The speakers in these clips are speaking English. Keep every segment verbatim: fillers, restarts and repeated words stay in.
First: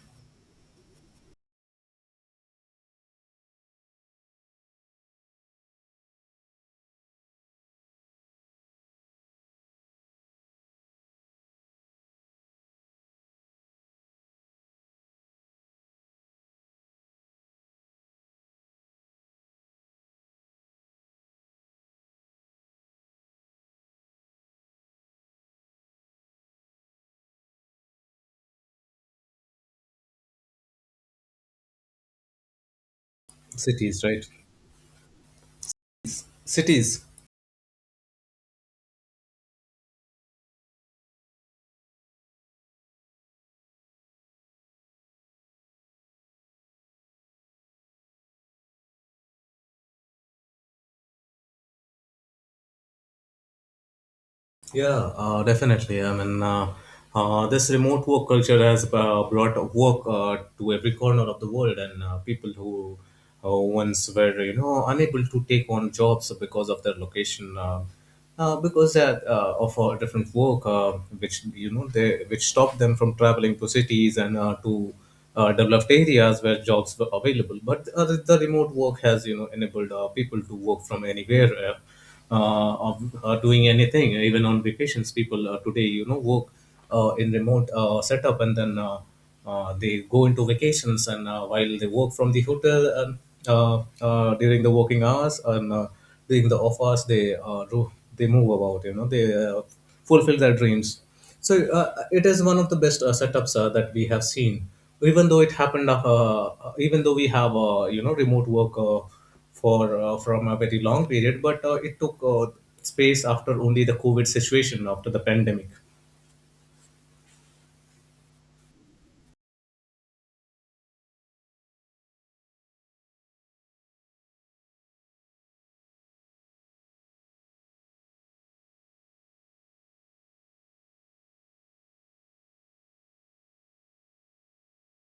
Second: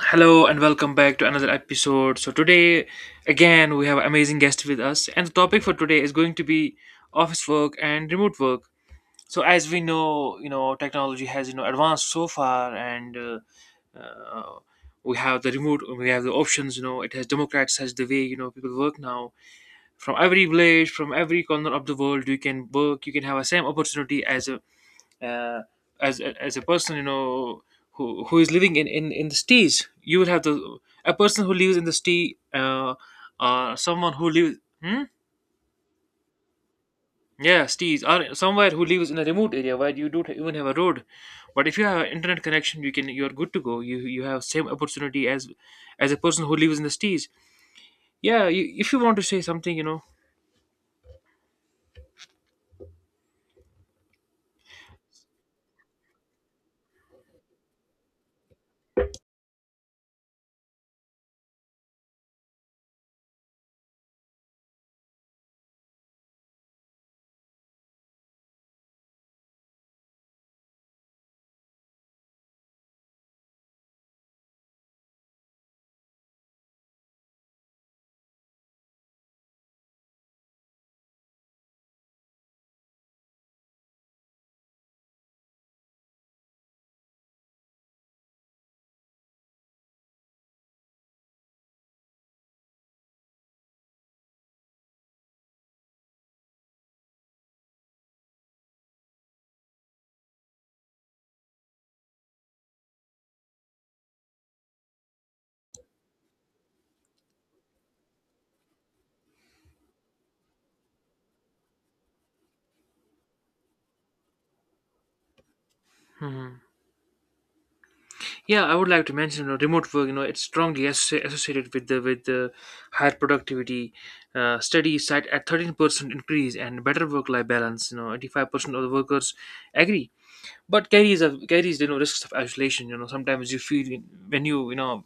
Hello and welcome back to another episode. So today again we have amazing guest with us, and the topic for today is going to be office work and remote work. So as we know, you know, technology has you know advanced so far, and uh, uh, we have the remote we have the options. You know, it has democratized the way you know people work now. From every village, from every corner of the world, you can work, you can have the same opportunity as a uh, as as a person you know who who is living in in in the cities. You will have the a person who lives in the city. uh, uh Cities, Someone right? who lives hmm? Cities. Yeah, cities, or somewhere who lives in a remote area where you don't even have a road. But if you have an internet connection, you can you're good to go. You you have same opportunity as as a person who lives in the cities. Yeah, you, if you want to say something you know Yeah, uh, definitely. I mean, uh, uh, this remote work culture has uh, brought work uh, to every corner of the world, and uh, people who uh, once were, you know, unable to take on jobs because of their location, uh, uh, because uh, uh, of uh, different work, uh, which you know, they which stopped them from traveling to cities and uh, to uh, developed areas where jobs were available. But uh, the the remote work has, you know, enabled uh, people to work from anywhere. Uh, uh, of uh, doing anything even on vacations, people uh, today, you know, work uh, in remote uh, setup, and then uh, uh, they go into vacations and uh, while they work from the hotel and uh, uh, during the working hours and uh, during the off hours, they uh, ro- they move about, you know, they uh, fulfill their dreams. So uh, it is one of the best uh, setups uh, that we have seen. Even though it happened uh, uh, even though we have uh, you know, remote work uh, for uh, from a very long period, but uh, it took uh, space after only the COVID situation, after the pandemic. hmm. Yeah, I would like to mention, you know, remote work. You know, it's strongly asso- associated with the with the higher productivity. Uh, studies cite a thirteen percent increase and better work life balance. You know, eighty five percent of the workers agree, but carries a, carries, you know risks of isolation. You know, sometimes you feel when you you know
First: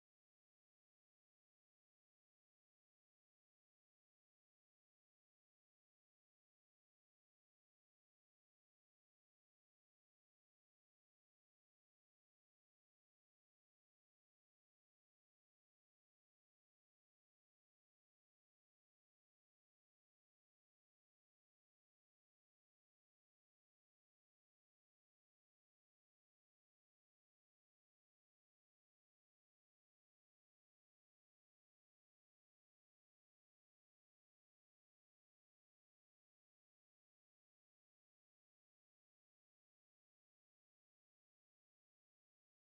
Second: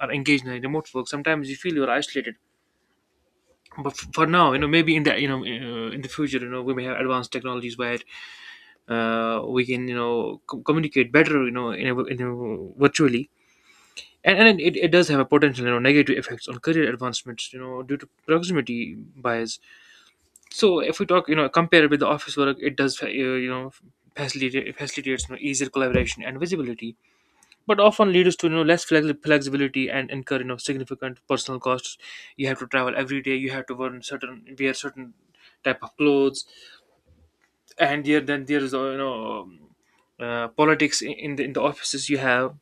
are engaged in remote work, sometimes you feel you are isolated. But f- for now, you know, maybe in the you know uh, in the future, you know, we may have advanced technologies where uh, we can, you know co- communicate better, you know, in a, in a, virtually. And, and it, it does have a potential, you know, negative effects on career advancements, you know, due to proximity bias. So if we talk, you know, compare with the office work, it does, uh, you know, facilitate facilitates, you know, easier collaboration and visibility, but often leads to, you know, less flexi- flexibility, and incur, you know, significant personal costs. You have to travel every day, you have to wear certain wear certain type of clothes. And there Then there is uh, you know um, uh, politics in in the, in the offices you have.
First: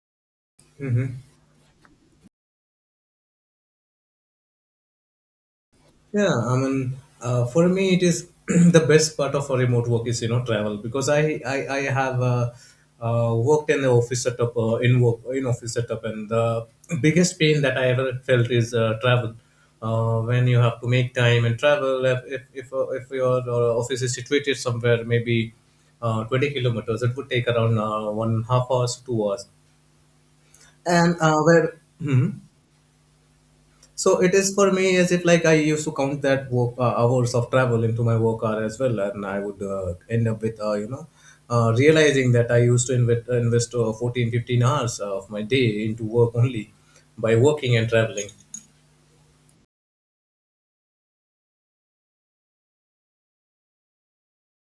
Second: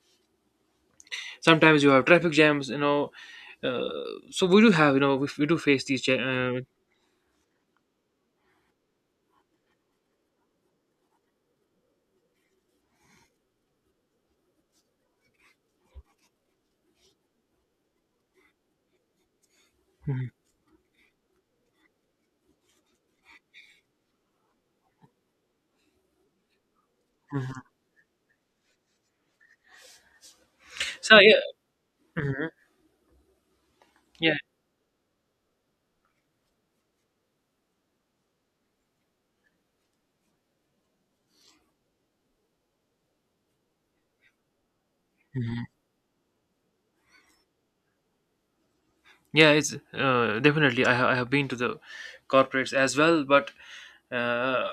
Hmm. Sometimes you have traffic jams, you know. uh, so we do have, you know, we, we do face these ja- Yeah, I uh, mean, uh, for me, it is the best part of a remote work is, you know, travel, because I I, I have uh, uh, worked in the office setup uh, in work in office setup, and the biggest pain that I ever felt is uh, travel. Uh, mhm. when you have to make time and travel, if if if, uh, if your uh, office is situated somewhere, maybe uh, twenty kilometers, it would take Mhm. around uh, one half hours, two hours, and So yeah. uh, where. Mhm. Mhm. So it Yeah. is for me as if like I used to count that work uh, hours of travel into my work hour as well, and I would uh, end up with uh, you know, uh, realizing that I used to invest invest uh, fourteen fifteen hours of my day Mhm. into work only, by working and traveling. Yeah, it's uh, definitely. I, ha- I have been to the corporates as well, but uh,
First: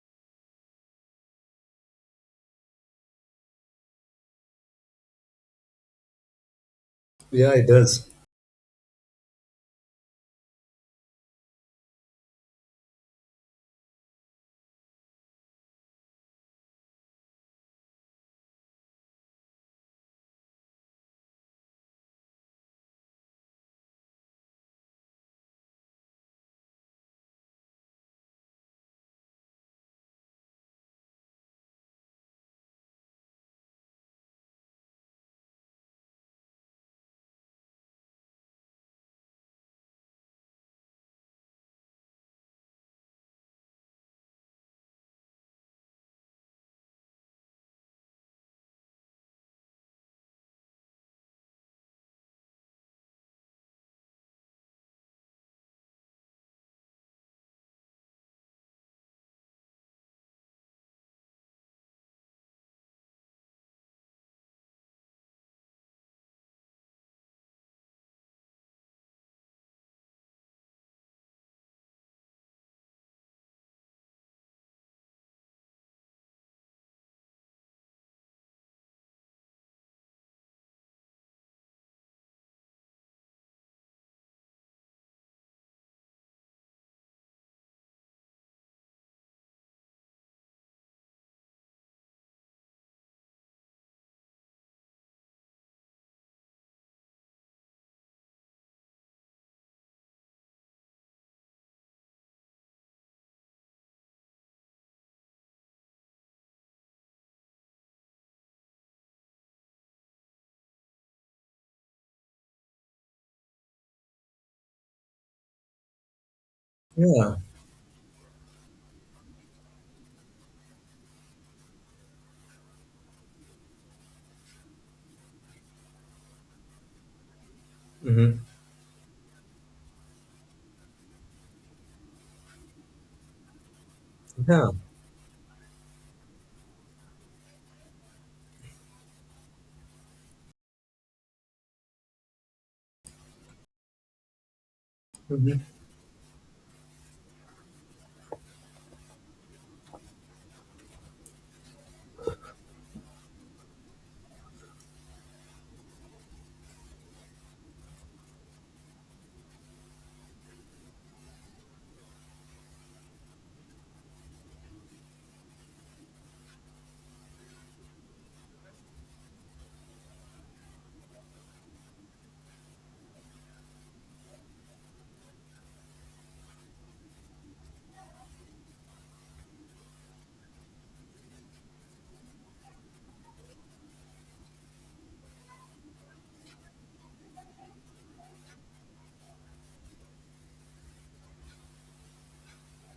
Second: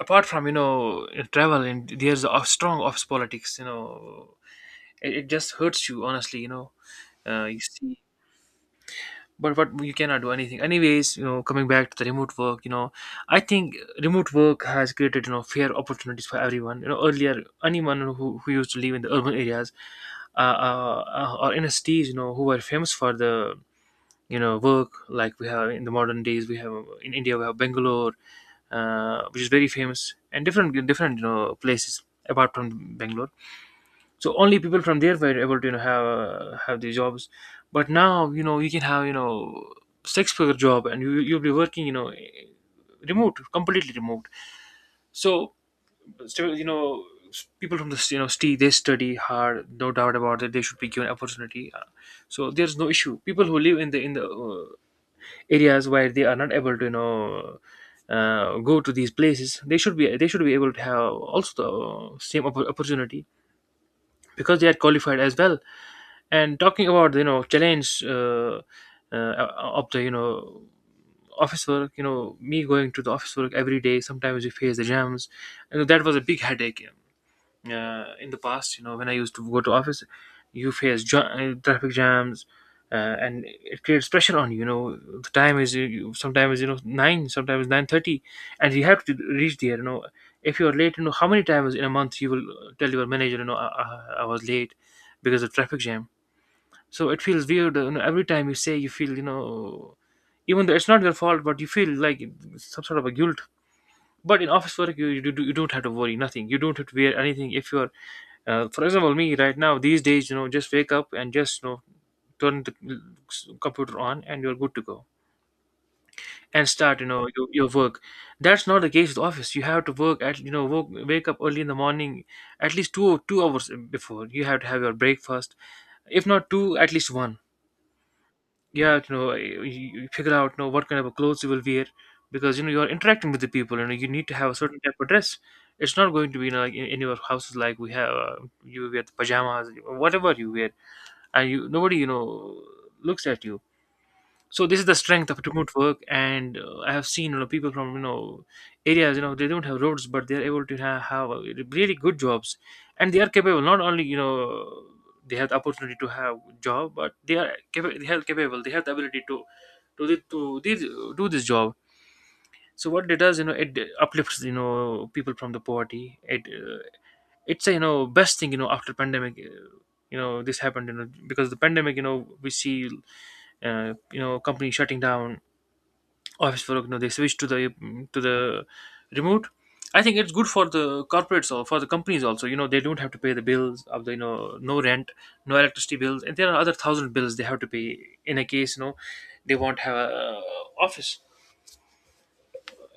apart from, you know, travel, and there's a strong office politics, you know, it, it just hurts you, honestly, you know. uh, Yeah, You it see. does. But what, you cannot do anything anyways, you know. Coming back to the remote work, you know, I think remote work has created, you know, fair opportunities for everyone. You know, earlier, anyone who, who used to live in the urban areas, uh, uh, uh, or in cities, you know, who were famous for the, you know, work. Like we have in the modern days, we have, uh, in India we have Bangalore, uh, which is very famous, and different different, you know, places apart from Bangalore. So only people from there were able to, you know, have uh, have these jobs. But now, you know, you can have, you know, six figure job, and you, you'll be working, you know, eh, remote, completely remote. So still, you know, s- people from this, you know, st- they study hard, no doubt about it. They should be given opportunity. Uh, so there's no issue. People who live in the in the uh, areas where they are not able to, you know, uh, go to these places, they should be they should be able to have also the uh, same oppo- opportunity, because they had qualified as well. And talking about, you know, challenge uh, uh, of the, you know, office work. You know, me going to the office work every day. Sometimes we face the jams, and that was a big headache uh, in the past, you know, when I used to go to office, you face ja- uh, traffic jams, uh, and it creates pressure on you. You know, the time is, you, you- sometimes you know nine, sometimes nine thirty, and you have to reach there, you know. If you're late, you know, how many times in a month you will uh, tell your manager, you know, i, I, I was late because of traffic jam. So it feels weird, you know, every time you say, you feel, you know, even though it's not your fault, but you feel like some sort of a guilt. But in office work, you, you, do, you don't have to worry nothing, you don't have to wear anything. If you're uh, for example, me right now these days, you know, just wake up, and just, you know, turn the computer on, and you're good to go, and start, you know, Yeah. your, your work. That's not the case with office. You have to work at, you know, work, wake up early in the morning, at least two two hours before. You have to have your breakfast. If not two, at least one. Mm-hmm. Yeah, you know, you, you figure out, you know, what kind of clothes you will wear, because, you know, you're interacting with the people. You know, you need to have a Yeah. certain type of dress. It's not going to be, you know, like in, in your houses. Like we have, uh, you wear the pajamas, whatever you wear, and you, nobody, you know, looks at you. So this is the strength of Mm-hmm. remote work. And uh, I have seen, you know, people from, you know, areas, you know, they don't have roads, but they're able to have, have uh, really good jobs. And they are capable. Not only, you know, they have the opportunity to have job, but they are capable, they are capable they have the ability to to thi- to this, do this job. So what it does, you know, it uplifts, you know, people from the poverty. It uh, it's a, you know, best thing, you know, after pandemic. Uh, you know, this happened, you know, because the pandemic, you know, we see uh, you know, company shutting down office work, you know, they switch to the to the remote. I think it's good for the corporates, or for the companies also, you know. They don't have to pay the bills of the, you know, no rent, no electricity bills, and there are other thousand bills they have to pay. In a case, you know, they won't have a uh, office.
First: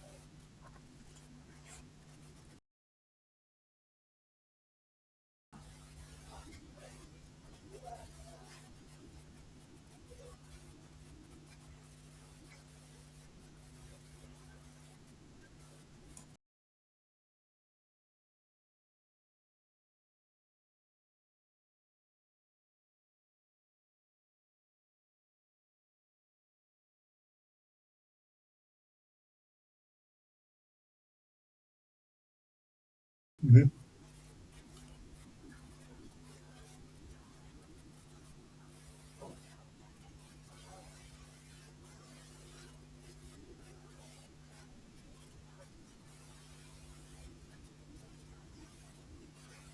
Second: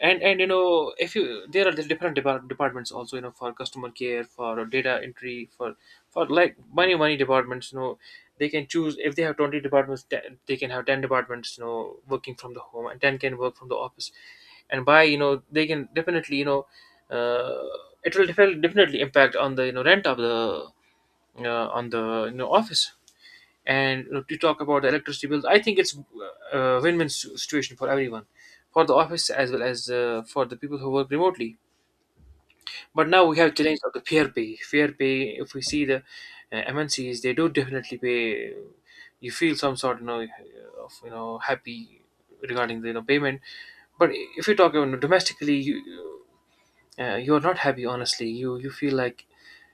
and and you know, if you, there are the different depart- departments also, you know, for customer care, for data entry, for for like many many departments, you know, they can choose if they have twenty departments, ten, they can have ten departments, you know, working from the home, and ten can work from the office. And by, you know, they can definitely, you know, uh, it will defi- definitely impact on the, you know, rent of the uh, on the, you know, office. And, you know, to talk about the electricity bills, I think it's uh, a win-win s- situation for everyone, for the office, as well as uh, for the people who work remotely. But now we have Mm-hmm. challenge of the fair pay, fair pay. If we see the uh, MNCs, they do definitely pay. You feel some sort, you know, of, you know, happy regarding the, you know, payment. But if you talk about domestically, you uh, you're not happy, honestly. you you feel like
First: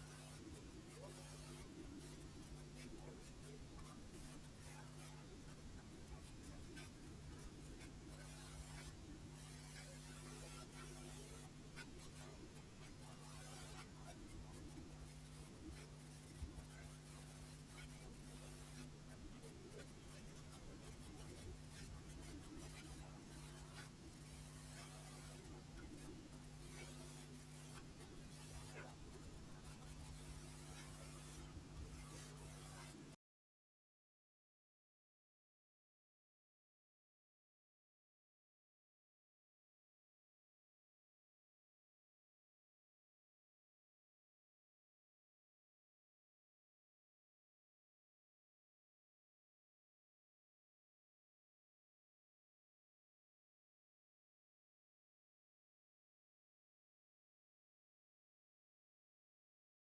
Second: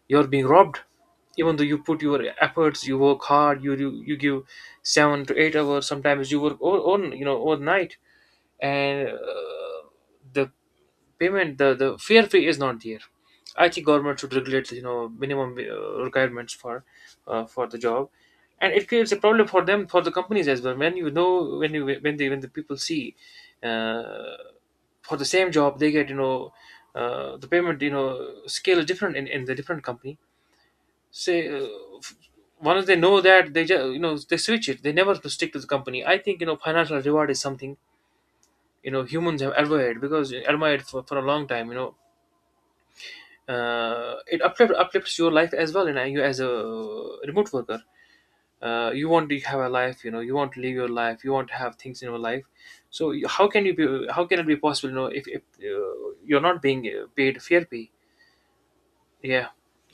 you're being robbed, even though you put your efforts, you work hard, you, you, you give seven to eight hours, sometimes you work all, all, you know, overnight. And uh, the payment, the the fair fee is not there. I think government should regulate, you know, minimum uh, requirements for uh, for the job. And it creates a problem for them, for the companies as well, when, you know, when you when they when the people see uh, for the same job, they get, you know, uh, the payment, you know, scale is different in, in the different company. Say uh, once they know that, they just, you know, they switch it, they never stick to the company. I think, you know, financial reward is something, you know, humans have admired, because admired for, for a long time, you know. Uh, it uplift, uplifts your life as well. And you, as a remote worker, uh, you want to have a life, you know, you want to live your life, you want to have things in your life. So, you- how can you be, how can it be possible, you know, if, if uh, you're not being uh, paid fair pay. Yeah.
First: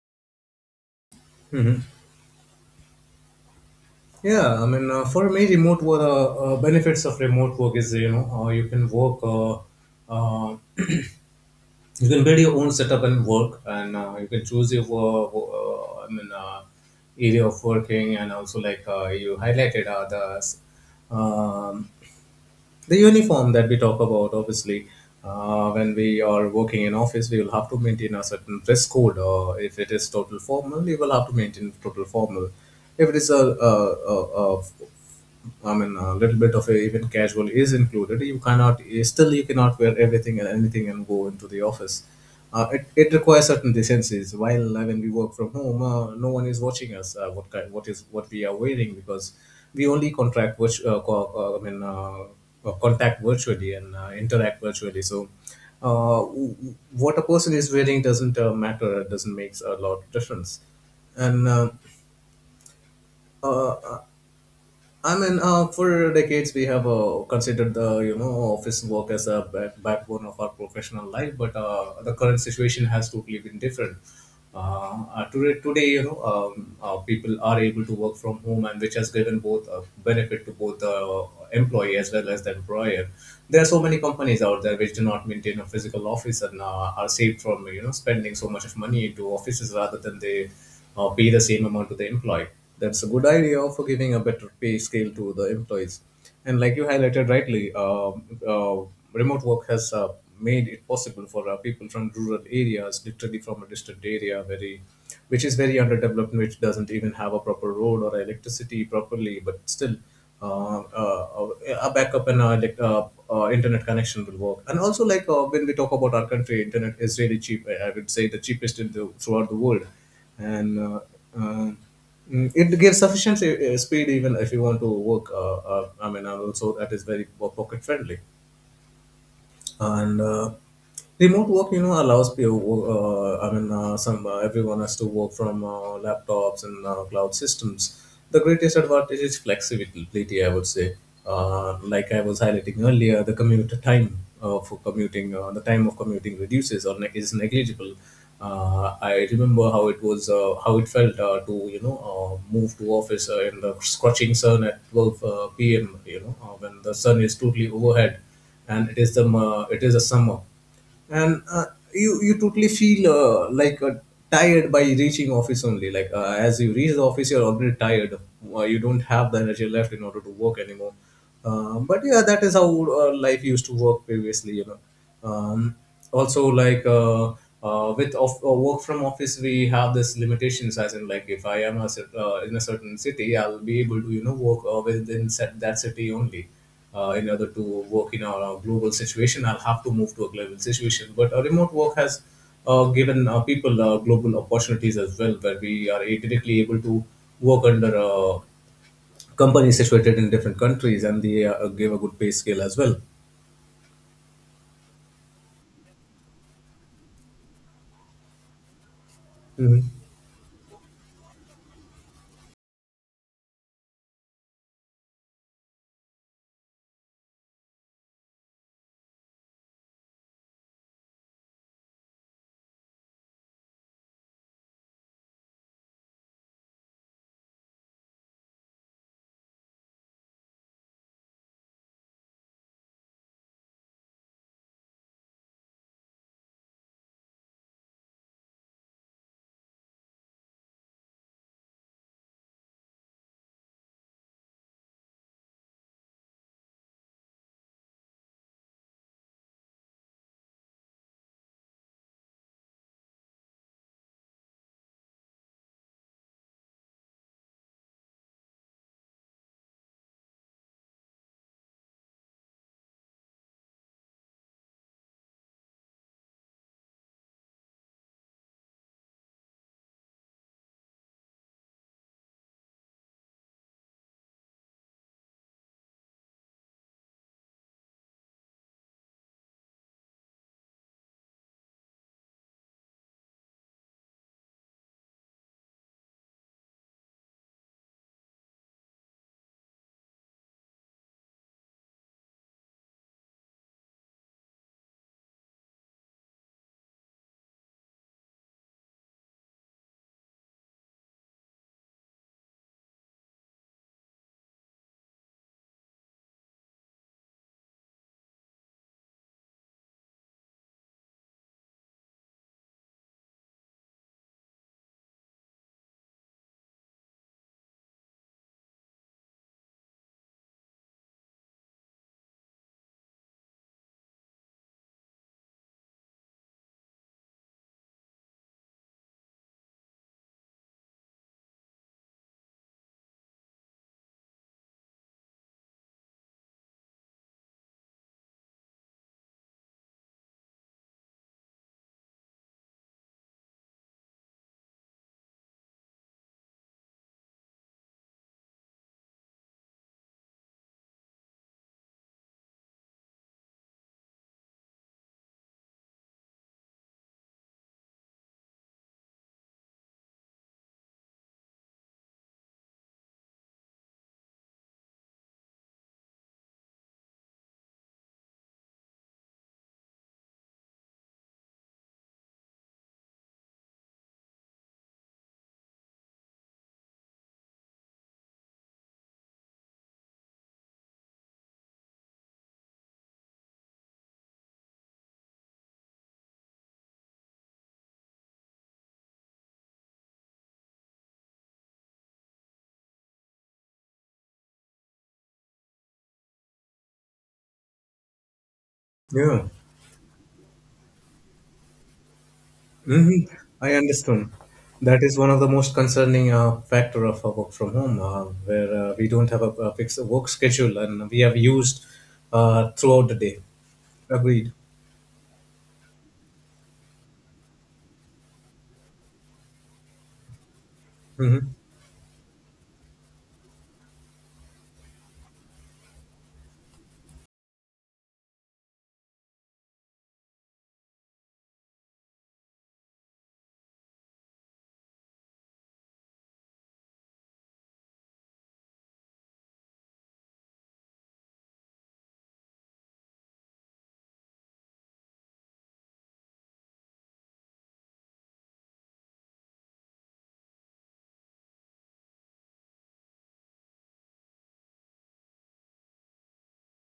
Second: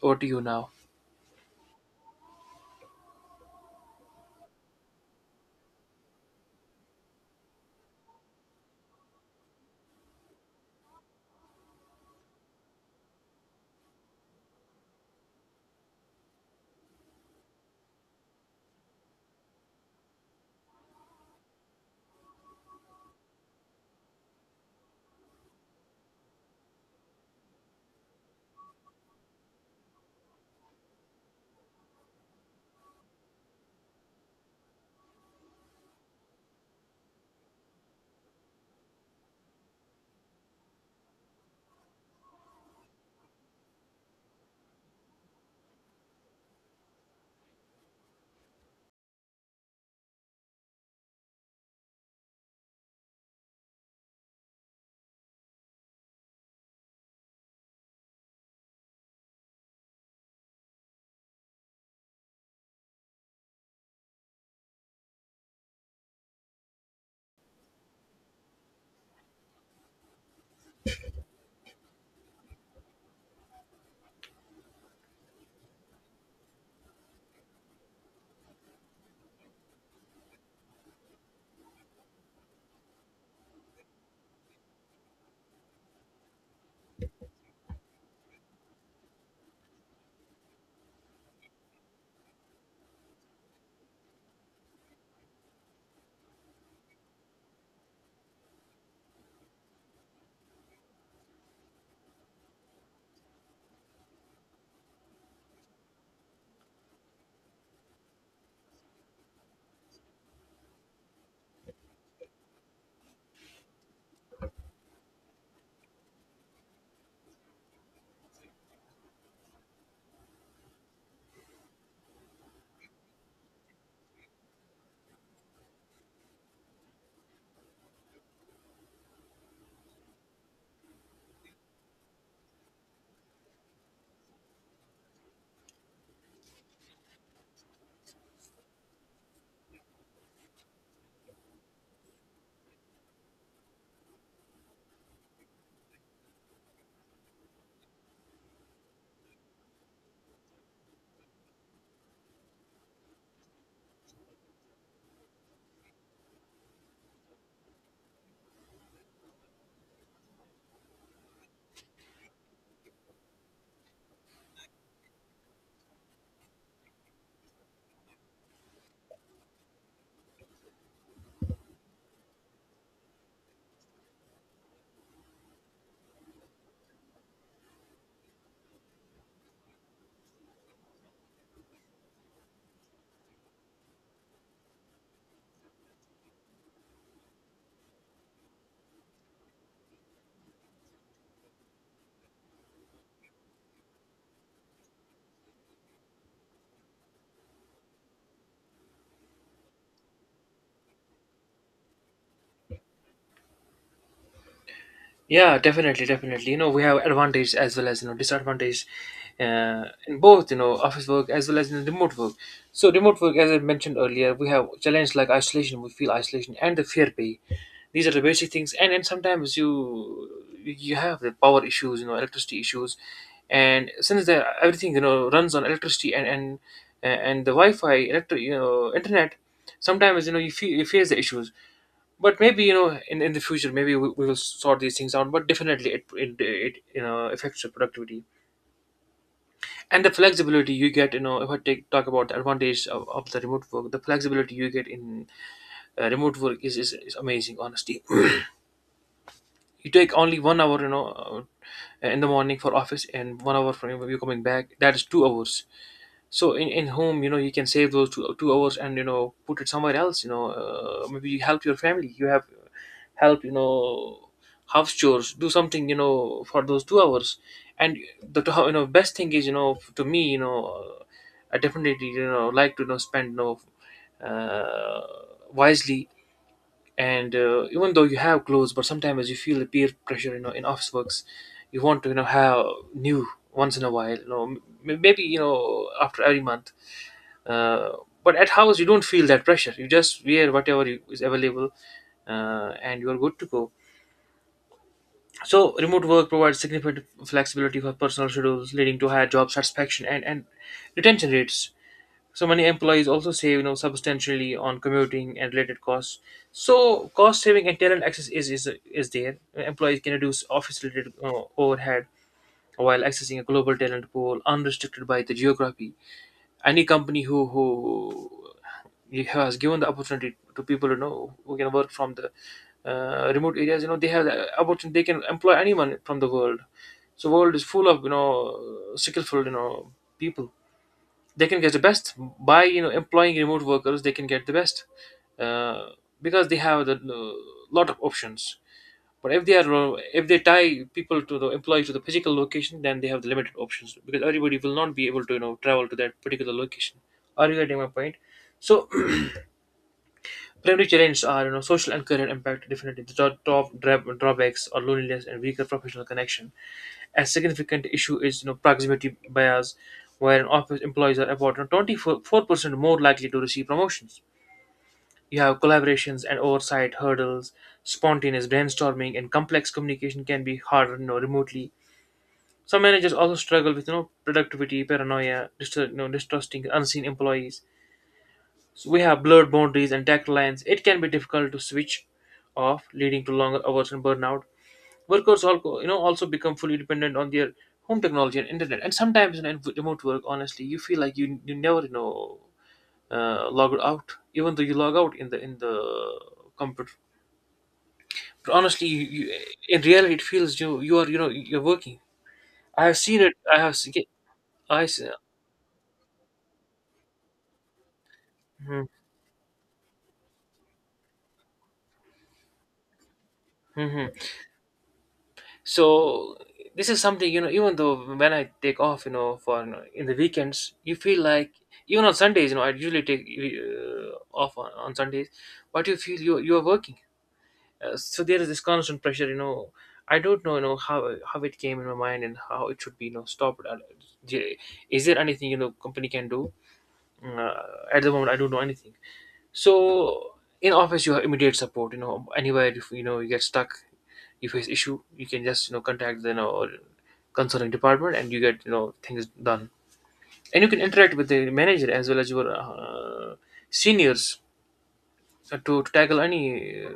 Over to you now. Mm-hmm. Yeah. I mean, uh, for me, remote work, uh, uh, benefits of remote work is, you know, uh, you can work uh, uh, you can build your own setup and work, and uh, you can choose your uh, uh, I mean, uh, area of working. And also, like uh, you highlighted uh, the um, the uniform that we talk about. Obviously uh, when we are working in office, we will have to maintain a certain dress code, or if it is total formal, you will have to maintain total formal. If it is a, a, a, a I mean, a little bit of a, even casual is included. You cannot, still, you cannot wear everything and anything and go into the office. Uh, it, it requires certain decencies. While uh, when we work from home, uh, no one is watching us. Uh, what kind, what is what we are wearing, because we only contract virtu- uh, co- uh, I mean uh, uh, contact virtually and uh, interact virtually. So. Uh, w- w- what a person is wearing doesn't uh, matter. It doesn't make a lot of difference, and uh, uh, I mean, uh, for decades we have uh, considered the, you know, office work as a back- backbone of our professional life, but uh, the current situation has totally been different. Uh, uh, today, today, you know, um, uh, people are able to work from home, and which has given both a benefit to both the employee as well as the employer. There are so many companies out there which do not maintain a physical office and uh, are saved from, you know, spending so much of money into offices, rather than they or pay the same amount to the employee. That's a good idea for giving a better pay scale to the employees. And like you highlighted rightly, uh, uh, remote work has uh, made it possible for uh, people from rural areas, literally from a distant area, very, which is very underdeveloped, which doesn't even have a proper road or electricity properly, but still uh, uh, a backup and a, elect- uh, uh, internet connection will work. And also, like uh, when we talk about our country, internet is really cheap. I I would say the cheapest in the, throughout the world, and uh, um, mm, it gives sufficient uh, speed even if you want to work. Uh, uh, I mean, and also that is very po- pocket friendly, and uh, remote work, you know, allows people uh, I mean uh, some uh, everyone has to work from uh, laptops and uh, cloud systems. The greatest advantage is flexibility, I would say. Uh, like I was highlighting earlier, the commute time uh, for commuting, uh, the time of commuting reduces or ne- is negligible. Uh, I remember how it was, uh, how it felt uh, to, you know, uh, move to office uh, in the scorching sun at twelve uh, p.m., you know, uh, when the sun is totally overhead and it is the uh, it is the summer. And uh, you you totally feel uh, like uh, tired by reaching office only, like uh, as you reach the office, you're already tired. Uh, you don't have the energy left in order to work anymore. Um, but yeah, that is how uh, life used to work previously, you know. Um, also, like uh, uh, with off, uh, work from office, we have this limitations, as in like if I am a, cer- uh, in a certain city, I'll be able to, you know, work uh, within that, that city only, uh, in order to work in a, a global situation, I'll have to move to a global situation. But uh, remote work has uh, given uh, people uh, global opportunities as well, where we are directly able to work under uh, companies situated in different countries, and they uh, give a good pay scale as well. Yeah, definitely, definitely. You know, we have advantage as well as you know disadvantage Hmm. uh, in both you know office work as well as in remote work. So remote work, as I mentioned earlier, we have challenges like isolation. We feel isolation and the fear pay. These are the basic things, and then sometimes you you have the power issues, you know, electricity issues, and since the, everything you know runs on electricity and and and the Wi-Fi, electric, you know, internet. Sometimes you know you, feel, you face the issues, but maybe you know in, in the future, maybe we, we will sort these things out. But definitely it, it it you know affects your productivity. And the flexibility you get, you know if I take talk about the advantage of, of the remote work, the flexibility you get in uh, remote work is, is is amazing, honestly. You take only one hour you know uh, in the morning for office, and one hour from you coming back. That is two hours. So in, in home, you know you can save those two, two hours, and you know put it somewhere else. You know uh, maybe you help your family. You have help, you know house chores, do something, you know for those two hours. And the two- you know best thing is, you know to me, you know uh, I definitely you know like to you know spend, you know uh, wisely. And uh, even though you have clothes, but sometimes you feel the peer pressure, you know in office works. You want to you know have new, once in a while, you know m- maybe you know after every month. uh, but at house, you don't feel that pressure. You just wear whatever you, is available, uh, and you are good to go. So remote work provides significant flexibility for personal schedules, leading to higher job satisfaction and, and retention rates. So many employees also save you know substantially on commuting and related costs. So cost saving and talent access is is, is there. Employees can reduce office related uh, overhead, while accessing a global talent pool unrestricted by the geography. Any company who who has given the opportunity to people, you know who can work from the uh, remote areas, you know they have the opportunity. They can employ anyone from the world. So world is full of, you know skillful, you know people. They can get the best by you know employing remote workers. They can get the best, uh, because they have the uh, lot of options. But if they are uh, if they tie people to the employee to the physical location, then they have the limited options, because everybody will not be able to you know travel to that particular location. Are you getting my point? So primary challenges are, you know social and career impact. Definitely the top, top dra- drawbacks are loneliness and weaker professional connection. A significant issue is, you know proximity bias, where an office employees are about twenty four percent more likely to receive promotions. You have collaborations and oversight hurdles, spontaneous brainstorming, and complex communication can be harder, you know, remotely. Some managers also struggle with, you know, productivity, paranoia, dist- you know, distrusting unseen employees. So we have blurred boundaries and tactile lines. It can be difficult to switch off, leading to longer hours and burnout. Workers also, you know, also become fully dependent on their home technology and internet. And sometimes in remote work, honestly, you feel like you you never you know uh, log out, even though you log out in the in the computer. Honestly, you, you, Yeah. in reality it feels you you are, you know you're working. I have seen Hmm. it. i I have seen understand. I That see. is one of the most concerning uh, factor of uh, work from home, uh, where Mm-hmm. uh, we don't have a, a fixed work schedule, and we have used uh, throughout the day. Mm-hmm. Agreed. So this is something, you know even though when I take off, you know for, you know, in the weekends, you feel like Mhm. even on Sundays, you know I usually take uh, off on, on Sundays. But you feel you you are working. Uh, so there is this constant pressure, you know I don't know, you know how how it came in my mind, and how it should be, you know stopped. Uh, is there anything, you know company can do. uh, at the moment I don't know anything. So in office, you have immediate support. You know, anywhere if you know you get stuck, you face issue, you can just you know contact the you know consulting department, and you get you know things done. And you can interact with the manager as well as your uh, seniors, uh, to, to tackle any uh,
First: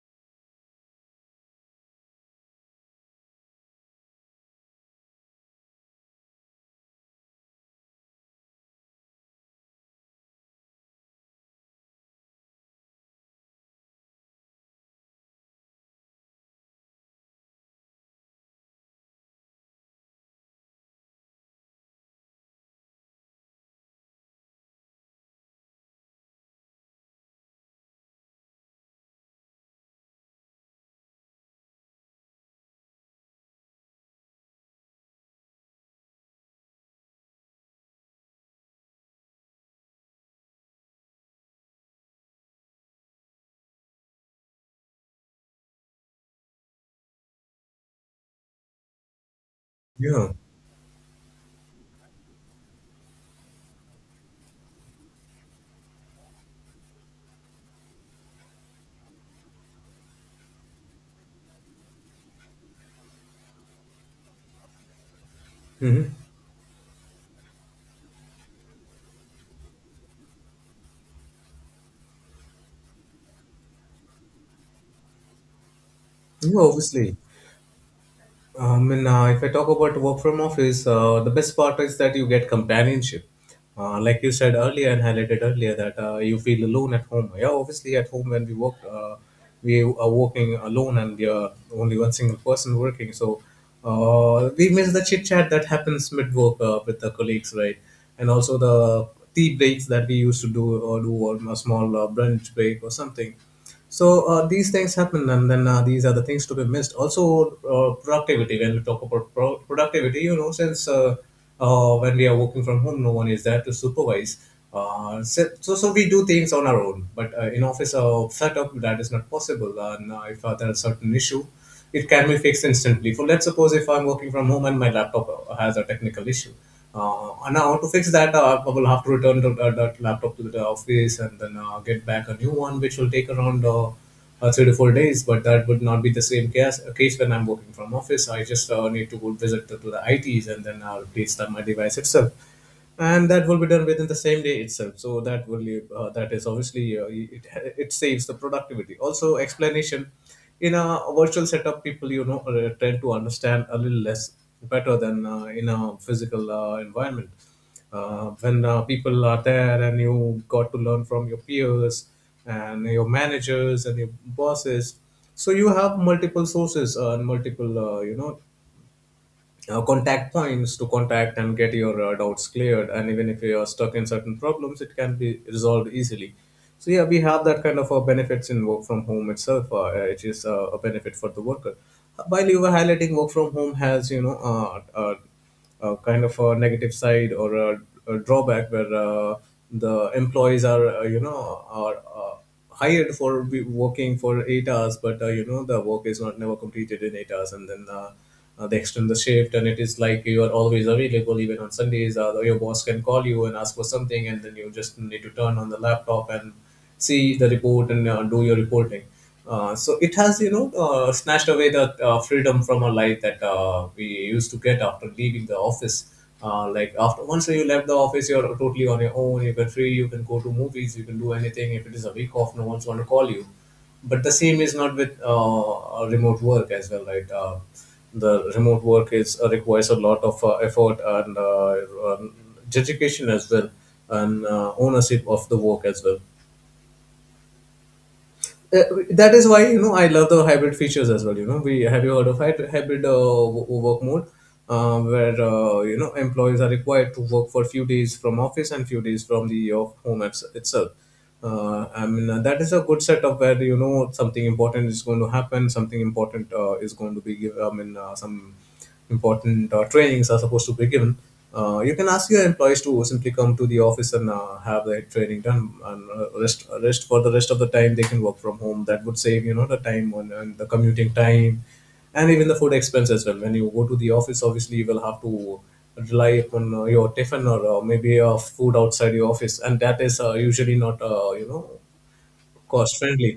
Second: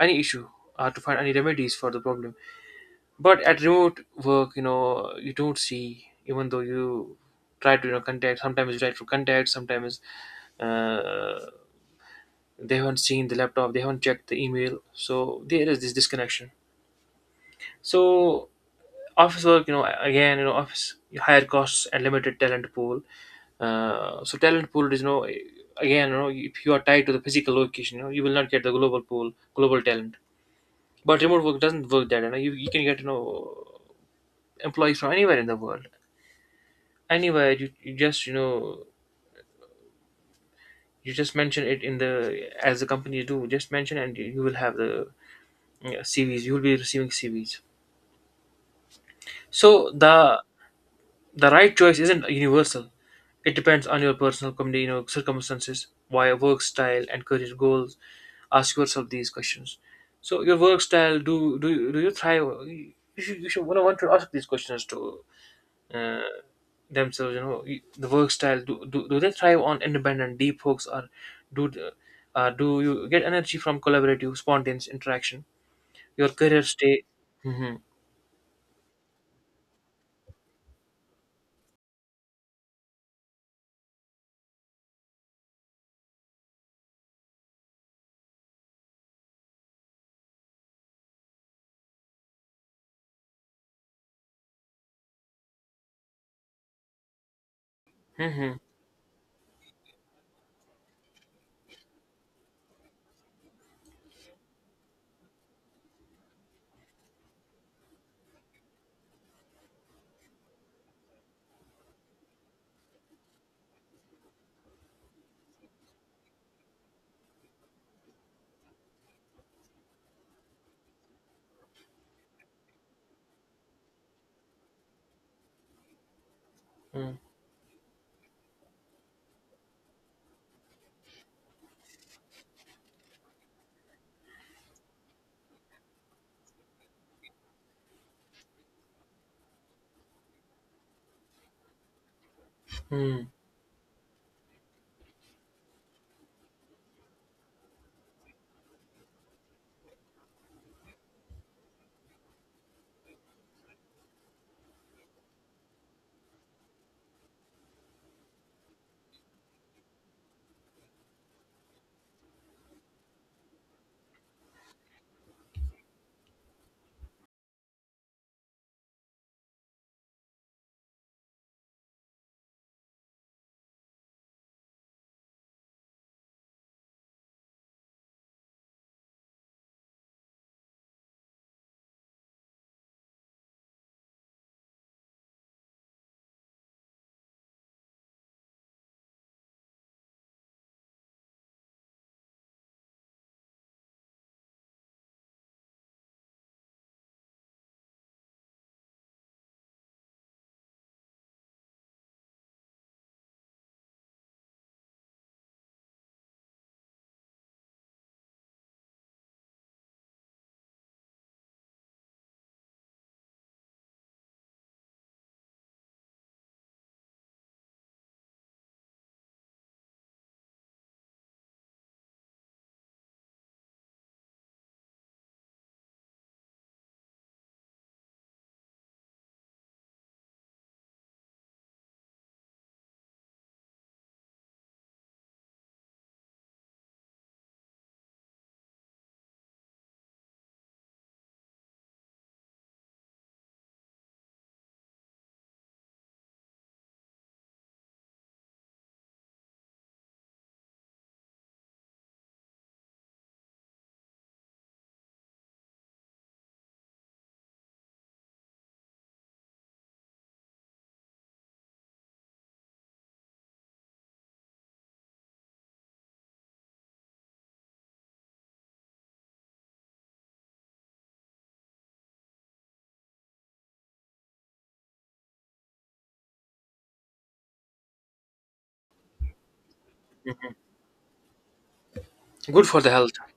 any issue, or to find any remedies for the problem. But at remote work, you know, you don't see, even though you try to, you know contact. Sometimes you try to contact. Sometimes uh, they haven't seen the laptop, they haven't checked the email, so there is this disconnection. So office work, you know again, you know office higher costs and limited talent pool. Uh, so talent pool is, you know again, you know if you are tied to the physical location, you know you will not get the global pool, global talent. But remote work doesn't work that. you know you, you can get, you know employees from anywhere in the world. Anywhere, you, you just you know you just mention it in the, as the companies do, just mention, and you will have the, yeah, C V s. You will be receiving C V s. So Yeah. the the right choice isn't universal. It depends on your personal community, you know, circumstances, why work style and career goals. Ask yourself these questions. So your work style, do do you- do you thrive? You should you should want to want to ask these questions to Hmm. uh, themselves. You know, y- the work style. Do, do do they thrive on independent, deep hooks, or do the- uh, do you get energy from collaborative, spontaneous interaction? Your Yeah, career stay. obviously. Hmm. I mean, uh, if I talk about work from office, uh, the best part is that you get companionship. Uh, like you said earlier and highlighted earlier, that uh, you feel alone at home. Yeah, obviously at home when we work, uh, we are working alone and we are only one single person working. So uh, we miss the chit chat that happens mid work uh, with the colleagues, right? And Hmm. also the tea breaks that we used to do or do, or a small uh, brunch break or something. So uh, these things happen, and then uh, these are the things to be missed. Also, uh, productivity. When we talk about pro- productivity, you know, since uh, uh, when we are working from home, no one is there to supervise. Uh, so, so so we do things on our own. But uh, in office uh, setup, that is not possible. And uh, if uh, there is a certain issue, it can be fixed instantly. For let's suppose if I'm working from home and my laptop uh, has a technical issue, uh, and now to fix that, uh, I will have to return to, uh, that laptop to the office, and then uh, get back a new one, which will take around uh, uh, three to four days. But that would not be the same case, uh, case when I'm working from office. I just uh, need to go visit to, to the I Ts, and then uh, replace that my device itself, and Hmm. that will be done within the same day itself. So that will uh, that is obviously uh, it, it saves the productivity, also explanation. In a virtual setup, people, you know, uh, tend to understand a little less better than uh, in a physical uh, environment. Uh, when uh, people are there, and you got to learn from your peers and your managers and your bosses. So you have multiple sources uh, and multiple uh, you know, uh, contact points to contact and get your uh, doubts cleared. And even if you are stuck in certain problems, it can be resolved easily. So yeah, we have that kind of uh, benefits in work from home itself, uh, which is uh, a benefit for the worker. Uh, While you were highlighting, work from home has you know uh, uh, uh, kind of a negative side or a, a drawback where uh, the employees are uh, you know are uh, hired for be- working for eight hours, but uh, you know the work is not never completed in eight hours, and then uh, uh, they extend the shift and it is like you are always available even on Sundays. Uh, your boss can call you and ask for something, and then you just need to turn on the laptop and see the report and uh, do your reporting. Uh, so it has, you know, uh, snatched away the uh, freedom from our life that uh, we used to get after leaving the office. Uh, like after once you left the office, you're totally on your own. You can free, you can go to movies, you can do anything. If it is a week off, no one's going to call you. But the same is not with uh, remote work as well, right? Uh, the remote work is uh, requires a lot of uh, effort and uh, um, dedication as well, and uh, ownership of the work as well. uh, that is why, you know, I love the hybrid features as well. You know, we have, you heard of hy- hybrid uh, w- work mode, uh, where uh, you know employees are required to work for few days from office and few days from the uh, home apps itself. Uh, I mean, uh, that is a good setup where, you know, something important is going to happen, something important uh, is going to be given. I mean, uh, some important uh, trainings are supposed to be given. Uh, you can ask your employees to simply come to the office and uh, have the training done, and uh, rest rest for the rest of the time they can work from home. That would save, you know, the time on and the commuting time, and even the food expense as well. When you go to the office, obviously you will have to rely upon uh, your tiffin or uh, maybe uh, food outside your office, and that is uh, usually not uh, you know Good for the cost health. friendly,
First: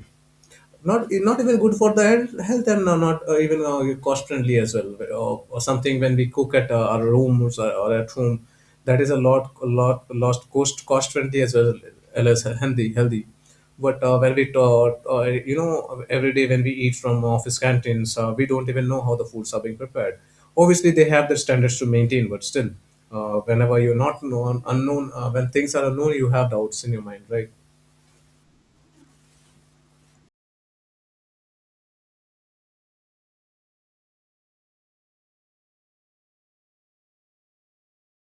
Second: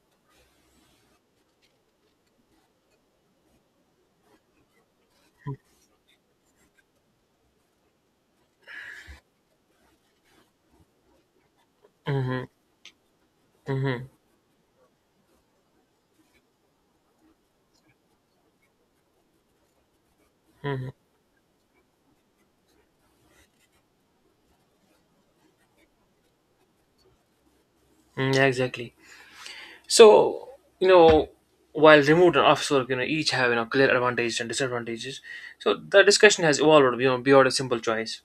not not even good for the health health, and uh, not uh, even uh, cost friendly as well, uh, or, or something. When we cook at uh, our rooms, or, or at home, that is a lot a lot lost cost cost friendly as well as Mm-hmm, healthy healthy. But mm-hmm, uh, when we talk, uh, you know every day when we eat from office canteens, uh, we don't even know how the foods are being prepared. mm-hmm. Obviously they have the standards to maintain, but still, uh, whenever you're not known unknown, uh, when things are unknown, you have doubts in your mind, right? Mm, yeah, exactly. So, you know, while remote and office work, you know, each have, you know, clear advantages and disadvantages. So the discussion has evolved, you know, beyond a simple choice.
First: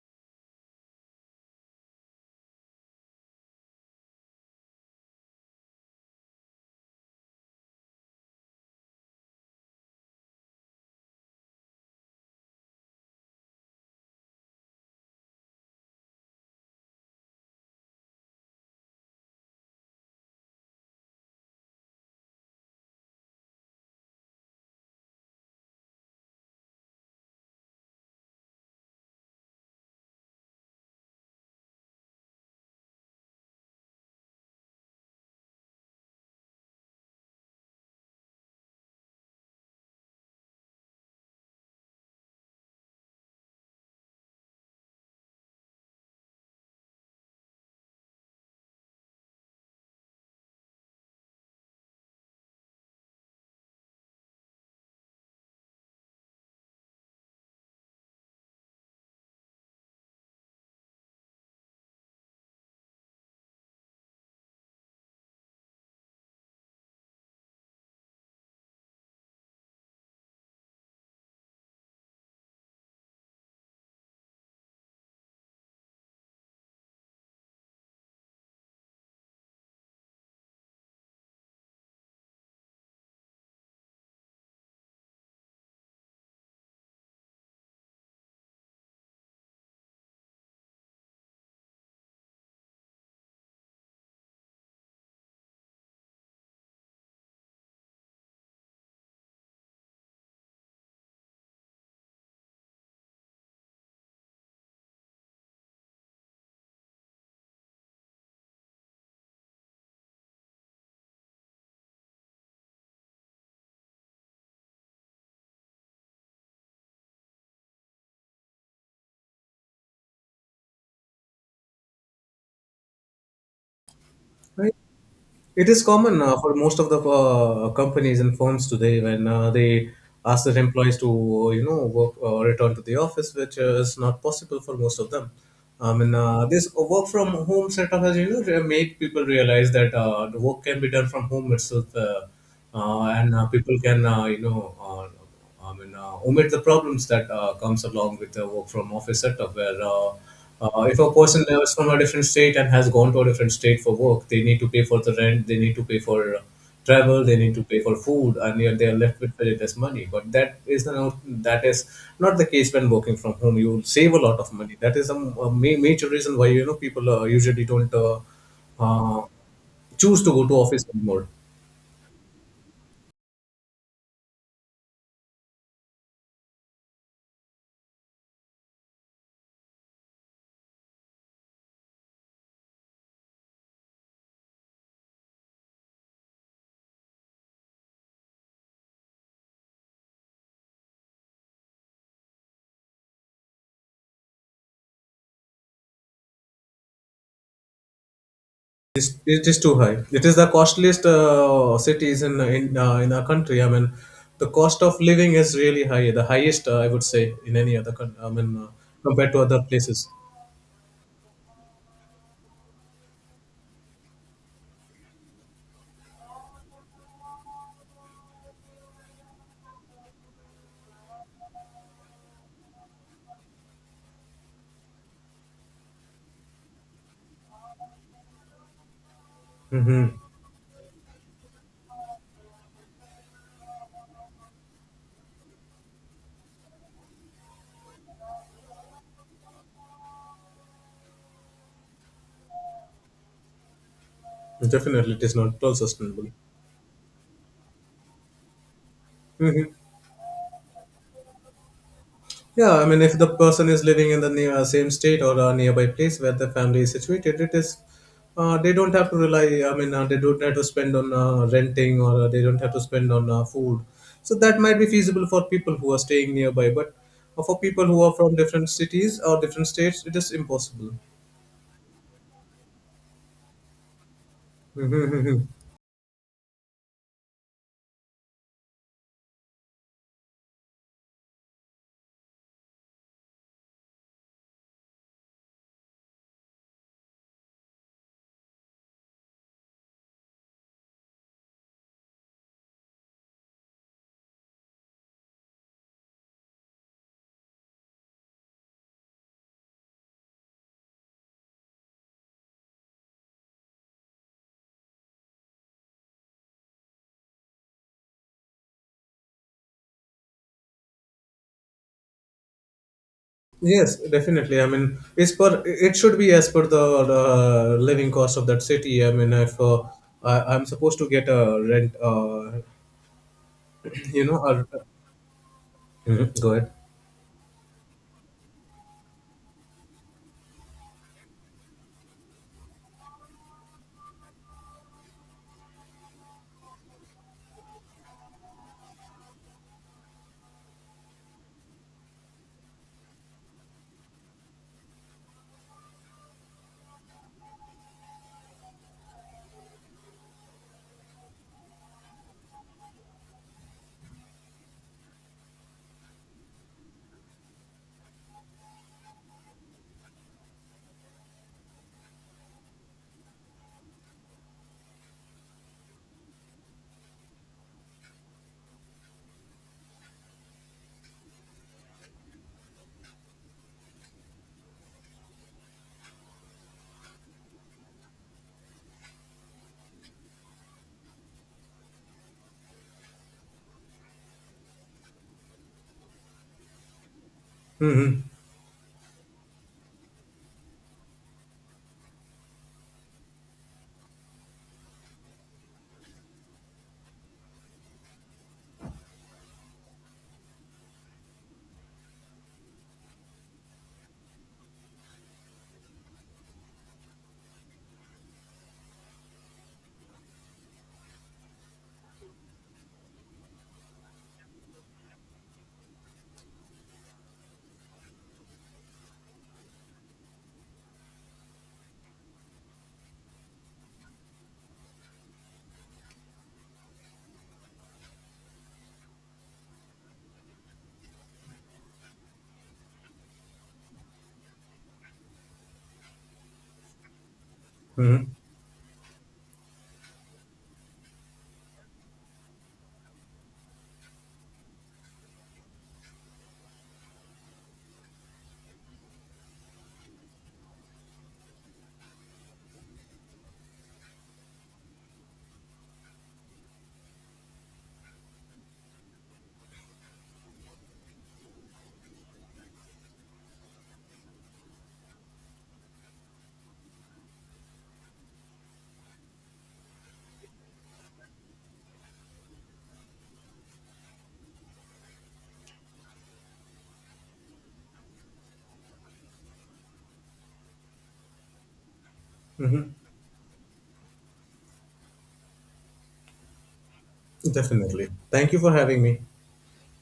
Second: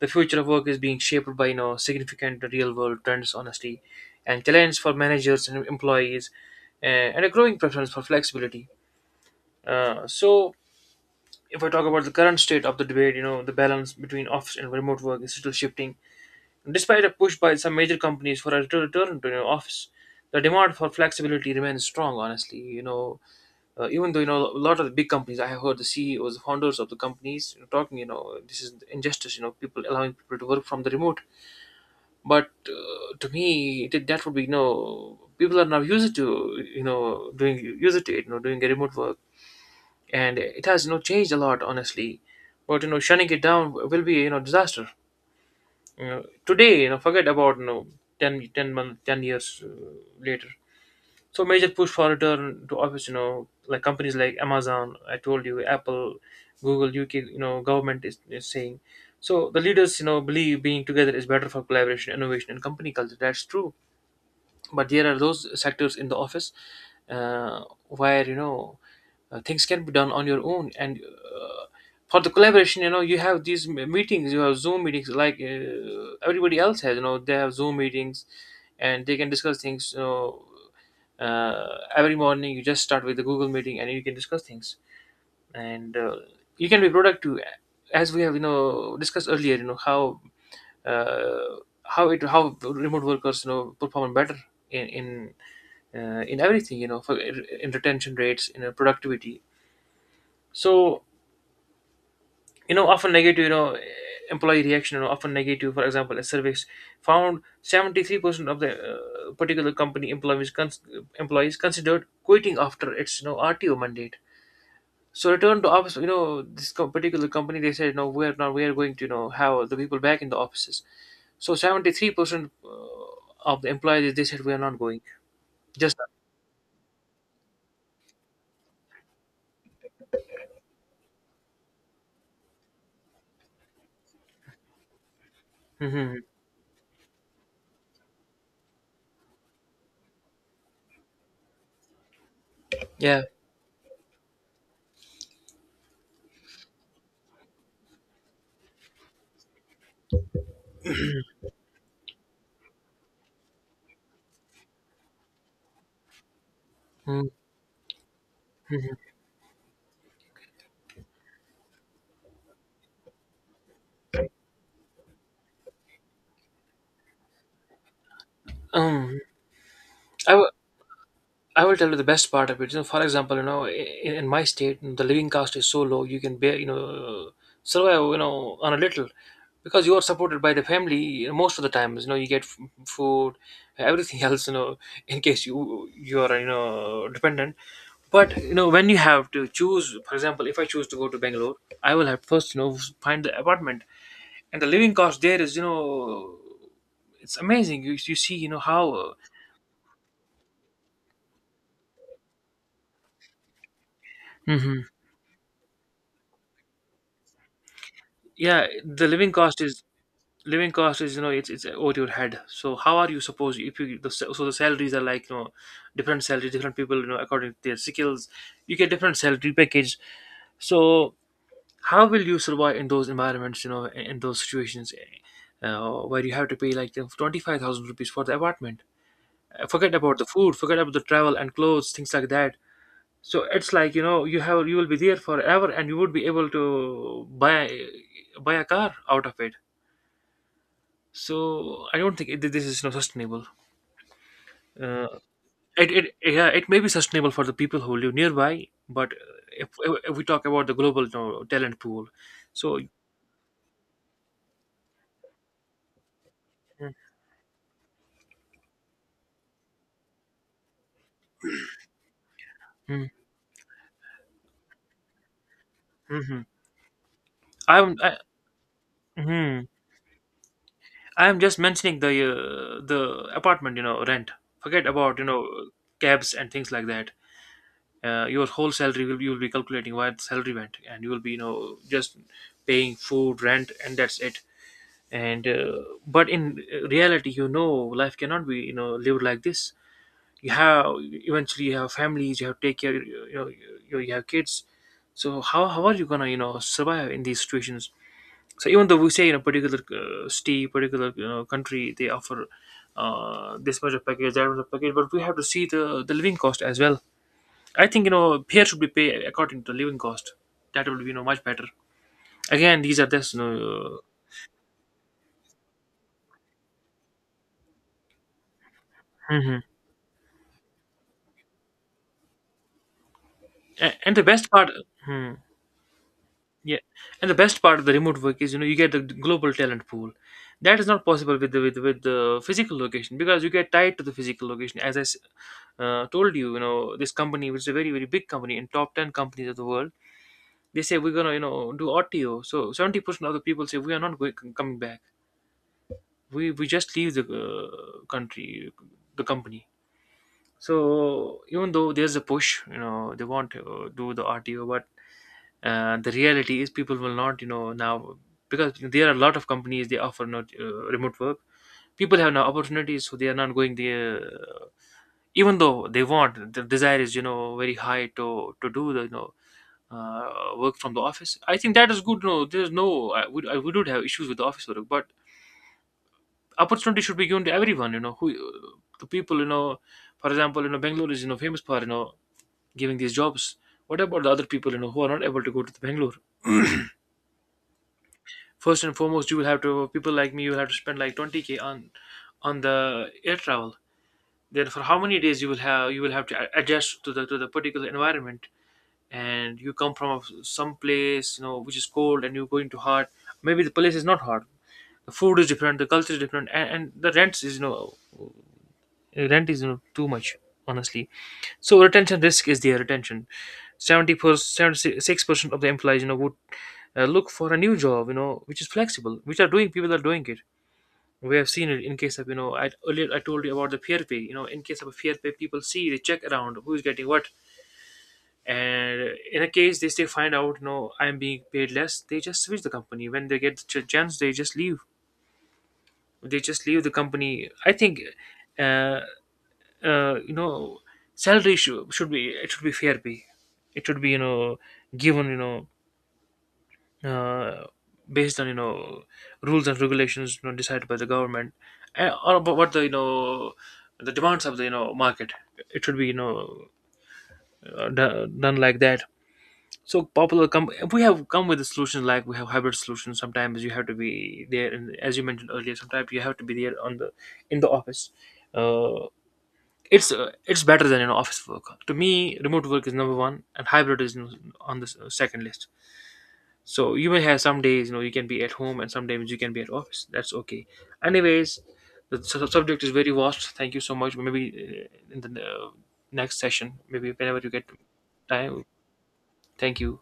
The future of work is being shaped by, you know, significant real world trends, honestly, and challenges for managers and employees, uh, and a growing preference for flexibility. Uh, so if I talk about the current state of the debate, you know, the balance between office and remote work is still shifting. Despite a push by some major companies for a retur- return to your office, the demand for flexibility remains strong. Honestly, you know, uh, even though you know a lot of the big companies, I have heard the C E Os, the founders of the companies, you know, talking. You know, this is injustice. You know, people allowing people to work from the remote. But uh, to me, that that would be, you know, people are now used to, you know doing used to it. You know, doing a remote work, and it has you know changed a lot. Honestly. But you know, shutting it down will be you know disaster. Uh, today, you know forget about, you know ten ten month ten years uh, later. So major push for return to office, you know like companies like Amazon, I told you, Apple, Google, U K, you know government is, is saying. So the leaders, you know believe being together is better for collaboration, innovation and company culture. That's true. But there are those sectors in the office, uh, where, you know uh, things can be done on your own. And uh, for the collaboration, you know you have these m- meetings. You have Zoom meetings, like uh, everybody else has, you know they have Zoom meetings. And they can discuss things, you know uh, every morning you just start with the Google meeting, and you can discuss things, and uh, you can be productive. As we have you know discussed earlier, you know how, uh, how it how remote workers, you know perform better in in uh, in everything, you know for in retention rates, in uh, productivity. So, you know often negative, you know employee reaction, you know often negative. For example, a survey found seventy three percent of the uh, particular company employees cons- employees considered quitting after its, you know R T O mandate. So return to office. You know, this co- particular company, they said no, we're not. We are going to, you know have the people back in the offices. So seventy three percent uh, of the employees, they said we are not going. It is Just. common uh, for most of the uh, companies and firms today when uh, they ask their employees to uh, you know work uh, return to the office, which uh, is not possible for most of them. I mean, Mhm. uh, this work from home setup has, you know, re- made people realize that uh, the work can be done from home itself. Uh, uh, Yeah. and uh, people can uh, you know uh, I mean uh, omit the problems that uh, comes along with the work from office setup where uh, uh, if a person is from a different state and has gone to a different state for work, they need to pay for the rent, they need to pay for uh, travel, Mm-hmm. they need to pay for food, and yet they are left with very less money. But that is not, that is not the case when working from home. You will save a lot of money. That is a, a ma- major reason why, you know, people uh, usually don't uh, uh, Um, choose to I, go w- to office anymore. I will tell you the best part of it. You know, for example, you know, in, in my state, the living cost is so low you can bear, you know, survive, you know, on a little, because you are supported by the family you know, most of the times. You know, you get f- food, everything else, you know, in case you you are, you know, dependent. But you know, when you have to choose, for example, if I choose to go to Bangalore, I will have first, you know, find the apartment, and the living cost there is, you know, it's amazing. You you see, you know how. It's, uh, it is too high. It is the costliest uh, cities in in uh, in our country. I mean, the cost Mhm. of living is really high. The highest, uh, I would say, in any other. coun- I mean, Yeah, uh, the living Compared to other cost is places. living cost is you know it's it's over your head. So how are you supposed, if you the, sa- so the salaries are like you know different salaries different people you know according to their skills, you get different salary package. So how will you survive in those environments, you know, in, in those situations, uh, where you have to pay like 25000 rupees for the apartment. Uh, forget Hmm. about the food, forget about the travel and clothes, things like that. So it's like, you know, you have you will be there forever, and you would be able to buy buy a car out of it. So I don't think it, this is not sustainable. Uh, Definitely, it is not at all it, it sustainable. yeah, it may be sustainable for the people who live nearby, but uh, if, if we talk about the global, you know, talent pool, Yeah, so. I mean, if the person is living in the near, uh, same state or a nearby place where the family is situated, it is uh, they don't have to rely. I mean, uh, they don't have to spend on uh, renting or uh, they don't have to Mhm, spend on uh, food. So that might be feasible for people who are staying mhm. nearby, but for people I'm who are I, from different cities or mhm. different states, it is impossible. I'm just mentioning the uh, the apartment, you know, rent. Forget about, you Mhm. know, cabs and things like that. Uh, your whole salary, will you will be calculating what salary went, and you will be, you know, just paying food, rent, and that's it. And uh, But in reality, you know, life cannot be, you know, lived like this. You have Eventually you have families, you have to take care, you know. You, you have kids. So how, how are you gonna, you know, survive in these situations. So even though we say in a particular uh, state, particular, you know, country, they offer uh, this much of package, that much of package, but we have to see the the living cost as well. I think, you know, here should be paid according to the living cost. That will be, you know, much better. Again, these are this, you know, Yes, uh, definitely. I mean, it's per it should be as per the uh, living cost of that city. I mean, if mhm. uh, I, I'm supposed to get a rent, uh, A- and the you know, best a part hmm. Mhm. Go ahead. Yeah, and the best part of the remote work is, you know, you get the global talent pool. That is not possible with the with, with the physical location, because you get tied to the physical location. As I s- uh, told you, you know, this company, which is a very very big company in top ten companies of the world, they say we're gonna, you know, do R T O. So seventy percent of the people say we are not going, coming back. We we just leave the uh, country, the company. So even though there's a push, you know, they want to do the R T O, but uh, the reality is people will not, you know, now, because there are a lot of companies, they offer not uh, remote work. People have now opportunities, so they are not going there, uh, even though they want, the desire is, you know, very high to to do the, you know, uh, work from the office. I think that is good. No, there's no, i would i would not have issues with the office work, but opportunity should be given to everyone, you know, who, to people, you know. For example, you know, Bangalore is, you know, famous for, you know, giving these jobs. What about the other people, you know, who are not able to go to the Bangalore? Hmm. First and foremost, you will have to, people like me, you will have to spend like twenty k on on the air travel. Then for how many days you will have you will have to a- adjust to the to the particular environment. And you come from a- some place, you know, which is cold, and you're going to hot. Maybe the place is not hot. The food is different. The culture is different, and, and the rents is you know rent is you know too much, honestly. So retention risk is there. Retention, seventy seventy-six percent of the employees, you know, would uh, look for a new job, you know, which is flexible, which are doing people are doing it. We have seen it in case of, you know, I earlier I told you about the fair pay. You know, in case of a peer pay, people see, they check around who is getting what, and in a case they still find out, you know, I am being paid less. They just switch the company when they get the ch- chance. They just leave. They just leave the company, I think. Hmm. Uh, uh, you know, salary should, should be it should be fair pay. It should be, you know, given, you know, uh, based on, you know, rules and regulations, you know, decided by the government, uh, or about what the, you know, the demands of the, you know, market. It should be, you know, uh, do- done like that. So popular come, we have come with the solutions, like we have hybrid solutions. Sometimes you have to be there, and as you mentioned earlier, sometimes you have to be there on the, in the office. Uh, it's uh, it's better than, you know, office work to me. Remote work is number one, and hybrid is, you know, on the s- second list. So you may have some days, you know, you can be at home, and some days you can be at office. That's okay. Anyways, the su- subject is Hmm. very vast. Thank you so much. Maybe uh, in the uh, next session, maybe whenever you get Definitely. Thank you time. for having me. Thank you.